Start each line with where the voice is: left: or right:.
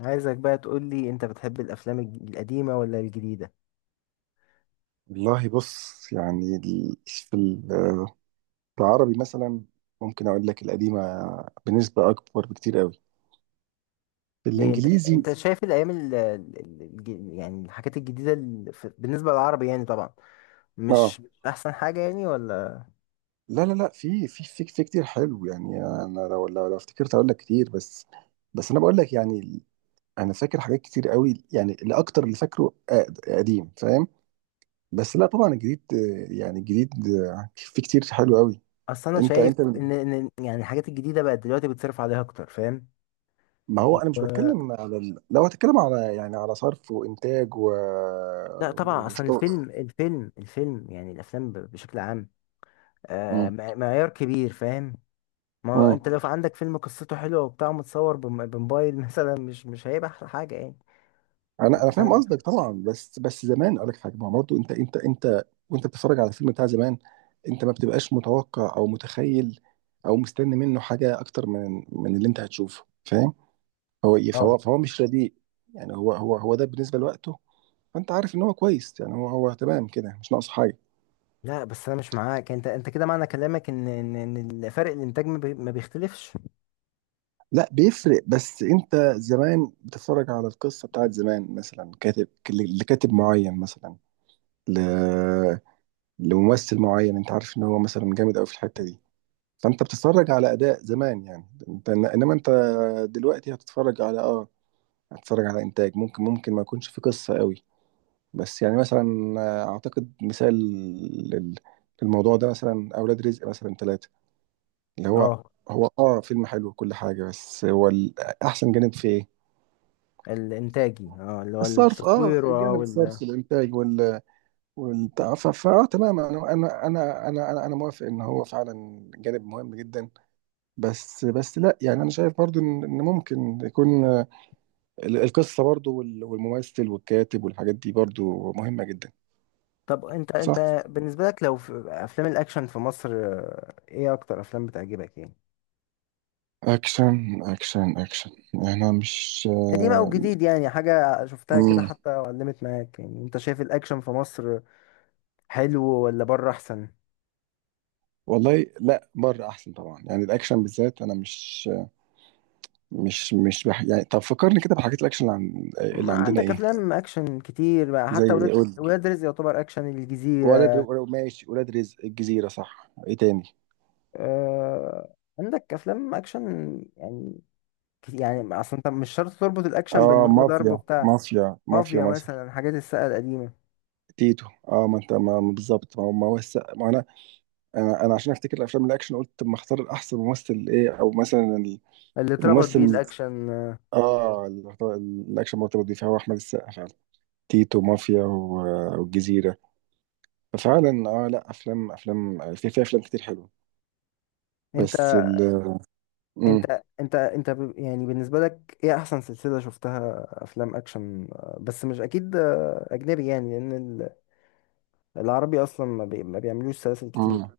left: عايزك بقى تقول لي انت بتحب الافلام القديمه ولا الجديده.
right: والله بص، يعني ال- في ال- آه، في العربي مثلا، ممكن اقول لك القديمه بنسبه اكبر بكتير قوي في
left: ليه انت
right: الانجليزي.
left: انت بص شايف الايام ال... ال- الج- يعني الحاجات الجديده بالنسبه للعربي يعني طبعا
right: اه،
left: مش احسن حاجه يعني ولا.
right: لا لا لا، في كتير حلو. يعني انا لو افتكرت اقول لك كتير، بس انا بقول لك يعني. انا فاكر حاجات كتير قوي، يعني الاكتر اللي فاكره قديم، فاهم؟ بس لا، طبعا الجديد، يعني الجديد، في كتير حلو قوي.
left: اصل انا
right: انت
left: شايف
right: انت
left: ان يعني الحاجات الجديده بقت دلوقتي بتصرف عليها اكتر، فاهم؟
right: ما هو انا مش
left: و...
right: بتكلم على لو هتكلم على يعني على صرف وانتاج
left: لا طبعا اصلا
right: وشغل.
left: الفيلم يعني الافلام بشكل عام، آه،
right: مم.
left: معيار كبير فاهم. ما هو
right: مم.
left: انت لو في عندك فيلم قصته حلوه وبتاع، متصور بموبايل مثلا، مش هيبقى احلى حاجه يعني.
right: انا
left: انت
right: انا فاهم
left: فاهم.
right: قصدك طبعا، بس زمان اقول لك حاجه، ما هو برضه انت وانت بتتفرج على الفيلم بتاع زمان، انت ما بتبقاش متوقع او متخيل او مستني منه حاجه اكتر من اللي انت هتشوفه، فاهم هو إيه؟
left: اه،
right: فهو مش رديء، يعني هو ده بالنسبه لوقته. فانت عارف ان هو كويس، يعني هو تمام كده، مش ناقص حاجه.
left: لا بس انا مش معاك، انت انت كده معنى كلامك ان فرق الانتاج ما بيختلفش.
right: لا، بيفرق، بس انت زمان بتتفرج على القصه بتاعت زمان، مثلا كاتب لكاتب معين، مثلا ل... لممثل معين، انت عارف ان هو مثلا جامد قوي في الحته دي، فانت بتتفرج على اداء زمان يعني. انت، انما انت دلوقتي هتتفرج على هتتفرج على انتاج ممكن ما يكونش في قصه قوي. بس يعني مثلا، اعتقد مثال لل- للموضوع ده، مثلا اولاد رزق مثلا ثلاثه، اللي هو
left: اه
right: فيلم حلو وكل حاجه، بس هو احسن جانب في ايه؟
left: الانتاجي، اه اللي هو
right: الصرف، اه
left: التصوير، اه
right: جانب
left: وال.
right: الصرف، الانتاج والبتاع. ف- فاه تمام، انا انا انا انا انا أنا موافق ان هو فعلا جانب مهم جدا. بس لا، يعني انا شايف برضو ان ممكن يكون، القصه برضو والممثل والكاتب والحاجات دي برضو مهمه جدا.
left: طب انت
right: صح.
left: انت بالنسبه لك، لو في افلام الاكشن في مصر، ايه اكتر افلام بتعجبك يعني؟
right: اكشن، يعني انا مش،
left: قديمه او جديد؟ يعني حاجه شفتها كده
right: مم.
left: حتى علمت معاك. يعني انت شايف الاكشن في مصر حلو ولا بره احسن؟
right: والله، لا، بره احسن طبعا، يعني الاكشن بالذات. انا مش يعني، طب فكرني كده بحاجات الاكشن، اللي،
left: ما
right: اللي عندنا
left: عندك
right: ايه؟
left: افلام اكشن كتير بقى،
right: زي
left: حتى ولاد
right: إيه؟ قول.
left: ولاد رزق يعتبر اكشن، الجزيره.
right: ماشي، ولاد رزق، الجزيرة، صح. ايه تاني؟
left: آه، عندك افلام اكشن يعني. يعني اصل انت مش شرط تربط الاكشن بان
right: اه،
left: هو ضرب بتاع
right: مافيا
left: مافيا
right: مثلا،
left: مثلا، حاجات الساقه القديمه،
right: تيتو. اه ما انت، ما بالظبط، ما هو ما انا عشان افتكر الافلام الاكشن، قلت طب ما اختار الاحسن ممثل ايه، او مثلا
left: اللي اتربط بيه
right: الممثل.
left: الاكشن.
right: اه، الاكشن مرتبط بيه فهو احمد السقا فعلا. تيتو، مافيا والجزيرة. ففعلا، اه، لا، افلام، افلام في في افلام كتير حلوة،
left: انت
right: بس مم.
left: انت يعني بالنسبه لك ايه احسن سلسله شفتها افلام اكشن؟ بس مش اكيد، اجنبي يعني، لان العربي اصلا ما, بي ما بيعملوش سلاسل كتير.
right: مم.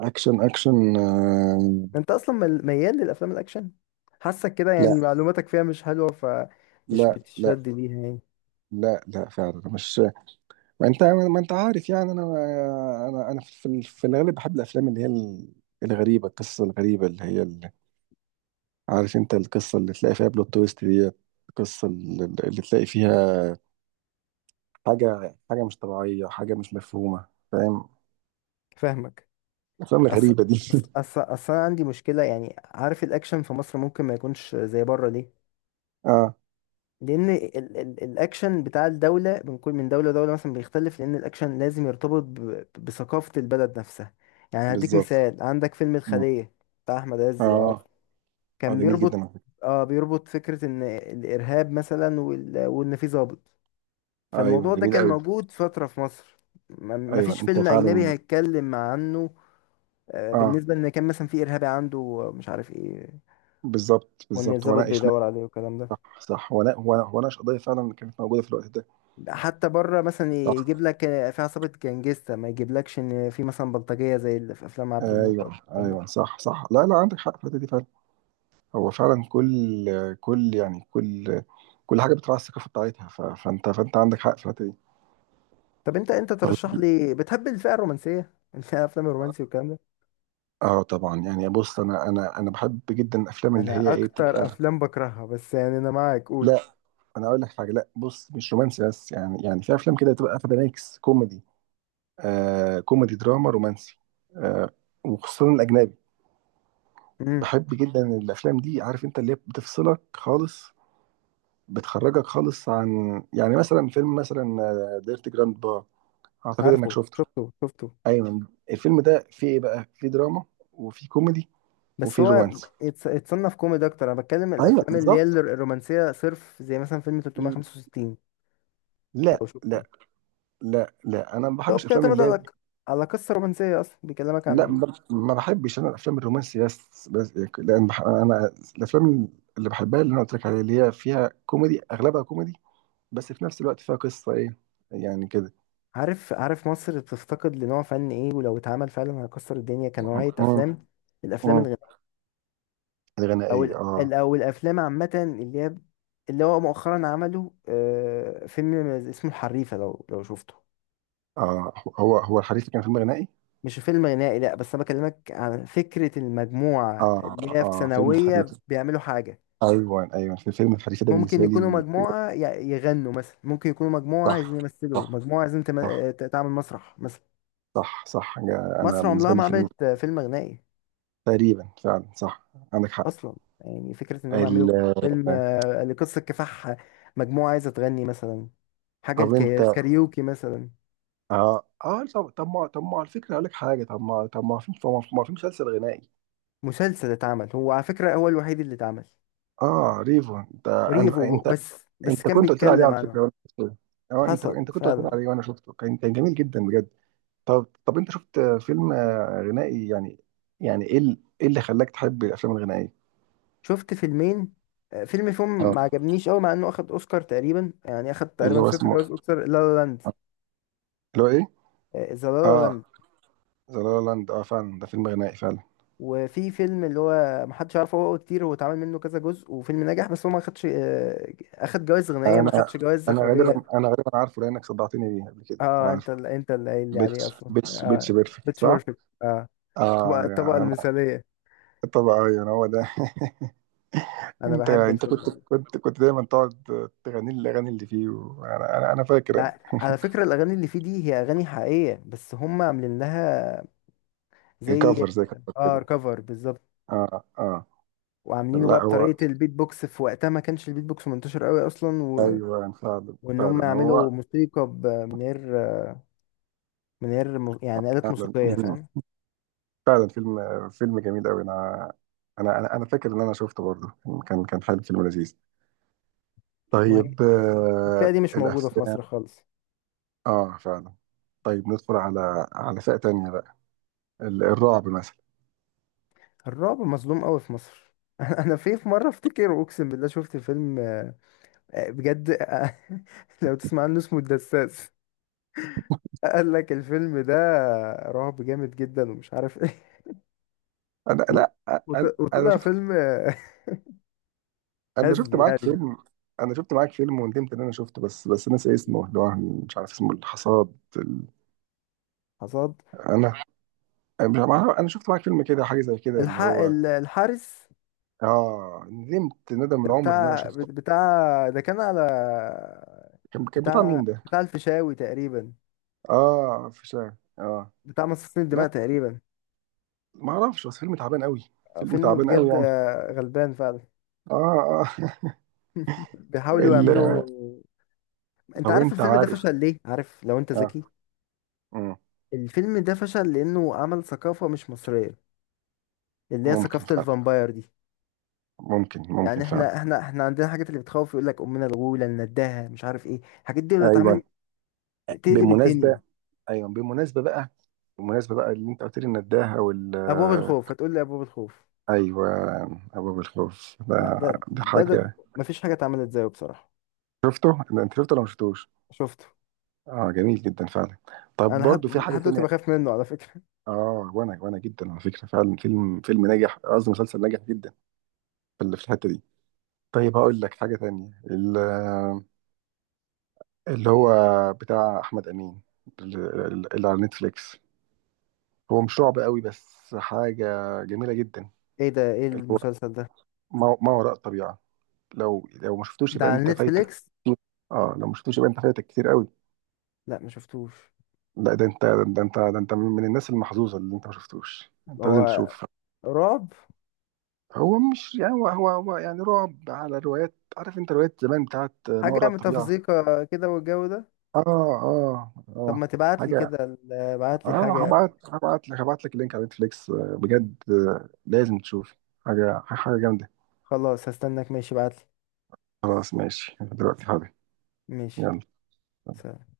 right: اكشن اكشن
left: انت اصلا ميال للافلام الاكشن، حاسك كده يعني
right: لا
left: معلوماتك فيها مش حلوه فمش
right: لا لا
left: بتشد ليها يعني.
right: لا لا، فعلا مش. ما انت عارف يعني، انا في في الغالب بحب الافلام اللي هي، الغريبه، القصه الغريبه، اللي هي عارف انت، القصه اللي تلاقي فيها بلوت تويست دي، القصه اللي تلاقي فيها حاجه مش طبيعيه، حاجه مش مفهومه، فاهم؟
left: فاهمك.
right: الافلام
left: أصل
right: الغريبه دي
left: أصل أصل أصل أنا عندي مشكلة، يعني عارف الأكشن في مصر ممكن ما يكونش زي بره ليه؟
right: اه،
left: لأن ال الأكشن بتاع الدولة، من كل من دولة لدولة مثلا بيختلف، لأن الأكشن لازم يرتبط بثقافة البلد نفسها. يعني هديك
right: بالظبط.
left: مثال، عندك فيلم
right: مم.
left: الخلية بتاع أحمد عز لو عارف،
right: اه اه،
left: كان
right: جميل جدا
left: بيربط،
right: على فكرة.
left: آه بيربط فكرة إن الإرهاب مثلا، وإن في ضابط.
right: ايوه،
left: فالموضوع ده
right: جميل
left: كان
right: قوي.
left: موجود فترة في مصر،
right: ايوه،
left: مفيش
right: انت
left: فيلم أجنبي
right: فعلا.
left: هيتكلم عنه.
right: اه،
left: بالنسبة ان كان مثلا في ارهابي عنده مش عارف ايه،
right: بالظبط
left: وان
right: بالظبط،
left: الضابط
right: وناقش.
left: بيدور عليه والكلام ده.
right: صح صح، وناقش قضيه فعلا كانت موجوده في الوقت
left: حتى بره مثلا
right: ده.
left: يجيب لك، في عصابة جانجستا، ما يجيبلكش ان في مثلا بلطجية زي اللي في افلام عبده موت او
right: ايوه
left: الكلام ده.
right: ايوه، صح صح، لا لا، عندك حق في الحته دي فعلا. هو فعلا، كل كل يعني كل كل حاجه بتراعي الثقافه بتاعتها، فانت عندك حق في الحته دي.
left: طب انت
right: طيب.
left: ترشح لي، بتحب الفئة الرومانسية الافلام الرومانسي والكلام ده؟
right: اه طبعا، يعني بص، انا بحب جدا الافلام اللي
left: انا
right: هي ايه،
left: اكتر
right: بتبقى.
left: افلام بكرهها، بس يعني انا معاك، قول.
right: لا، انا اقول لك حاجه، لا، بص، مش رومانسي، بس يعني، في افلام كده بتبقى واخده ميكس كوميدي، آه، كوميدي دراما رومانسي، آه، وخصوصا الاجنبي.
left: امم.
right: بحب جدا الافلام دي، عارف انت، اللي هي بتفصلك خالص، بتخرجك خالص عن. يعني مثلا فيلم، مثلا ديرتي جراند با، اعتقد انك
left: عارفه،
right: شفته.
left: شفته شفته.
right: ايوه، الفيلم ده فيه ايه بقى؟ فيه دراما، وفيه كوميدي،
left: بس
right: وفيه
left: هو
right: رومانس.
left: يتصنف كوميدي اكتر. انا بتكلم
right: ايوه،
left: الافلام اللي هي
right: بالظبط.
left: الرومانسية صرف، زي مثلا فيلم 365
right: لا
left: لو شفته،
right: لا لا لا، انا ما
left: لو
right: بحبش افلام
left: بتعتمد
right: اللي هي-.
left: على على قصة رومانسية أصلا بيكلمك
right: لا،
left: عن.
right: ما بحبش انا الافلام الرومانسي، بس لان انا الافلام اللي بحبها، اللي انا قلت لك عليها، اللي هي فيها كوميدي، اغلبها كوميدي، بس في نفس الوقت فيها قصه ايه، يعني كده.
left: عارف مصر بتفتقد لنوع فن إيه، ولو اتعمل فعلا هيكسر الدنيا
right: اه
left: كنوعية
right: اه.
left: أفلام؟ الأفلام
right: أه.
left: الغنائية.
right: الغنائيه، اه.
left: أو الأفلام عامة اللي هي، اللي هو مؤخرا عمله، فيلم اسمه الحريفة لو شفته.
right: آه هو هو الحريفه كان فيلم غنائي.
left: مش فيلم غنائي لأ، بس أنا بكلمك عن فكرة المجموعة
right: اه
left: اللي هي في
right: اه، فيلم
left: ثانوية
right: الحريفه.
left: بيعملوا حاجة.
right: ايوه ايوه، في فيلم الحريفه ده
left: ممكن
right: بالنسبه
left: يكونوا
right: لي.
left: مجموعة يغنوا مثلا، ممكن يكونوا مجموعة عايزين
right: صح
left: يمثلوا،
right: صح
left: مجموعة عايزين
right: صح
left: تعمل مسرح مثلا.
right: صح صح، انا
left: مصر عمرها
right: بالنسبه لي
left: ما
right: فيلم،
left: عملت فيلم غنائي
right: تقريبا فعلا صح، عندك حق.
left: اصلا. يعني فكره انهم
right: ال...
left: يعملوا فيلم، لقصه كفاح، مجموعه عايزه تغني مثلا، حاجه
right: طب انت،
left: الكاريوكي مثلا.
right: اه اه، طب ما، على فكره اقول لك حاجه، طب ما طب ما في طب ما ما في مسلسل غنائي.
left: مسلسل اتعمل هو على فكره، هو الوحيد اللي اتعمل،
right: اه، ريفو.
left: ريفو،
right: انت،
left: بس بس
right: انت
left: كان
right: كنت قلت لي عليه
left: بيتكلم
right: على
left: عنه.
right: فكره، وانا شفته. اه، انت
left: حصل
right: انت كنت قلت لي
left: فعلا.
right: عليه، وانا شفته، كان جميل جدا بجد. طب انت شفت فيلم غنائي، يعني ايه ايه اللي خلاك تحب الافلام الغنائيه؟
left: شفت فيلمين. فيلم فيهم
right: اه،
left: ما عجبنيش قوي مع انه اخد اوسكار، تقريبا يعني اخد
right: اللي
left: تقريبا
right: هو
left: ست
right: اسمه،
left: جوائز اوسكار، لا لا لاند،
right: اللي هو ايه،
left: ذا لا لا
right: اه،
left: لاند.
right: ذا لا لاند، اه، فعلا ده فيلم غنائي فعلا.
left: وفي فيلم اللي هو محدش عارفه، هو كتير هو اتعمل منه كذا جزء، وفيلم نجح، بس هو ما خدش، اخد جوائز غنائية ما
right: انا،
left: خدش جوائز إخراجية.
right: غالبا عارفه، لانك صدعتني بيه قبل كده انا
left: اه انت
right: عارفه.
left: انت اللي قايل لي عليه اصلا،
right: بيتش
left: اه،
right: بيرفكت،
left: بيتش
right: صح.
left: بيرفكت، اه. الطبقة
right: اه،
left: الطبقة
right: انا
left: المثالية.
right: طبعا ايوه، هو ده
left: انا
right: انت
left: بحب
right: انت كنت
left: الفيلم.
right: كنت كنت دايما تقعد تغني لي الاغاني اللي فيه، وانا انا انا فاكر.
left: على فكرة الاغاني اللي فيه دي هي اغاني حقيقية، بس هم عاملين لها زي،
right: الكفر، زي كفر
left: اه،
right: كده.
left: كفر بالظبط.
right: اه اه.
left: وعاملينه بقى
right: لا، هو،
left: بطريقة البيت بوكس. في وقتها ما كانش البيت بوكس منتشر قوي اصلا
right: ايوه، يعني فعلا
left: وان هم
right: فعلا
left: يعملوا
right: هو،
left: موسيقى من غير، من غير يعني آلات
right: فعلا
left: موسيقية، فاهم.
right: فعلا فيلم، جميل قوي. انا، أنا فاكر ان انا شفته برضه، كان حلو، فيلم لذيذ.
left: ما هي
right: طيب.
left: الفئة دي مش موجودة في
right: الافلام.
left: مصر خالص.
right: اه، فعلا. طيب، ندخل على فئة تانية بقى، الرعب مثلا.
left: الرعب مظلوم قوي في مصر انا في في مرة افتكر اقسم بالله شفت فيلم، بجد، لو تسمع عنه، اسمه الدساس. قال لك الفيلم ده رعب جامد جدا ومش عارف ايه، و-
right: لا، انا انا
left: وطلع
right: شفت
left: فيلم،
right: انا شفت
left: هزلي يعني
right: معاك
left: جدا.
right: فيلم انا شفت معاك فيلم وندمت ان انا شفته، بس ناسي اسمه، اللي هو مش عارف اسمه، الحصاد.
left: حصاد،
right: انا، مش عارف- انا شفت معاك فيلم كده، حاجة زي كده، اللي هو.
left: الحارس.
right: اه، ندمت ندم
left: ده
right: العمر ان انا
left: بتاع
right: شفته.
left: بتاع، ده كان على،
right: كان بتاع
left: بتاع
right: مين ده؟
left: بتاع الفيشاوي تقريبا،
right: اه، في شارع. اه،
left: بتاع مصاصين
right: لا،
left: الدماء تقريبا.
right: ما اعرفش، بس فيلم تعبان قوي، فيلم
left: فيلم
right: تعبان قوي
left: بجد،
right: يعني.
left: غلبان فعلا.
right: اه اه
left: بيحاولوا
right: ال...
left: يعملوا. انت
right: طب
left: عارف
right: انت
left: الفيلم ده
right: عارف،
left: فشل ليه؟ عارف لو انت
right: اه.
left: ذكي؟
right: مم.
left: الفيلم ده فشل لانه عمل ثقافة مش مصرية، اللي هي
right: ممكن
left: ثقافة
right: فعلا،
left: الفامباير دي.
right: ممكن
left: يعني
right: ممكن فعلا.
left: احنا عندنا حاجات اللي بتخوف، يقول لك امنا الغولة، النداهة، مش عارف ايه. الحاجات دي لو
right: ايوه،
left: اتعملت تقلب
right: بالمناسبه،
left: الدنيا.
right: ايوه بالمناسبه بقى، بالمناسبه بقى، اللي انت قلت لي النداهه
left: ابواب الخوف، هتقول لي ابواب الخوف.
right: ايوه. ابواب الخوف
left: لا
right: ده،
left: ده ده, ده
right: حاجه،
left: مفيش حاجة اتعملت زيه بصراحة.
right: شفته. انت شفته ولا ما شفتوش؟
left: شفته.
right: اه، جميل جدا فعلا. طب
left: انا لحد
right: برضو في حاجه
left: لحد دلوقتي
right: تانية.
left: بخاف منه على فكرة.
right: اه، وانا جدا على فكره، فعلا فيلم، ناجح، قصدي مسلسل ناجح جدا في في الحته دي. طيب، هقول لك حاجه تانية، اللي هو بتاع احمد امين، ال- اللي على نتفليكس، هو مش رعب قوي بس حاجه جميله جدا،
left: ايه ده، ايه
right: اللي هو
left: المسلسل ده؟
right: ما وراء الطبيعه. لو ما شفتوش،
left: ده
right: يبقى
left: على
right: انت فايتك
left: نتفليكس؟
right: كتير. اه، لو ما شفتوش يبقى انت فايتك كتير قوي.
left: لا ما شفتوش.
right: لا، ده انت، من الناس المحظوظه اللي انت ما شفتوش، انت لازم
left: هو
right: تشوف.
left: رعب؟
right: هو مش يعني، هو يعني رعب على روايات، عارف انت، روايات زمان بتاعت ما
left: حاجة
right: وراء الطبيعة.
left: متفزيقة كده والجو ده؟
right: اه اه
left: طب ما
right: اه،
left: تبعت لي
right: حاجة.
left: كده، ابعت لي
right: اه،
left: حاجة.
right: هبعت لك اللينك على نتفليكس، بجد، لازم تشوف. حاجة حاجة جامدة.
left: خلاص هستناك، ماشي، ابعت لي.
right: خلاص، ماشي، دلوقتي، حاضر.
left: ماشي،
right: يلا.
left: سلام.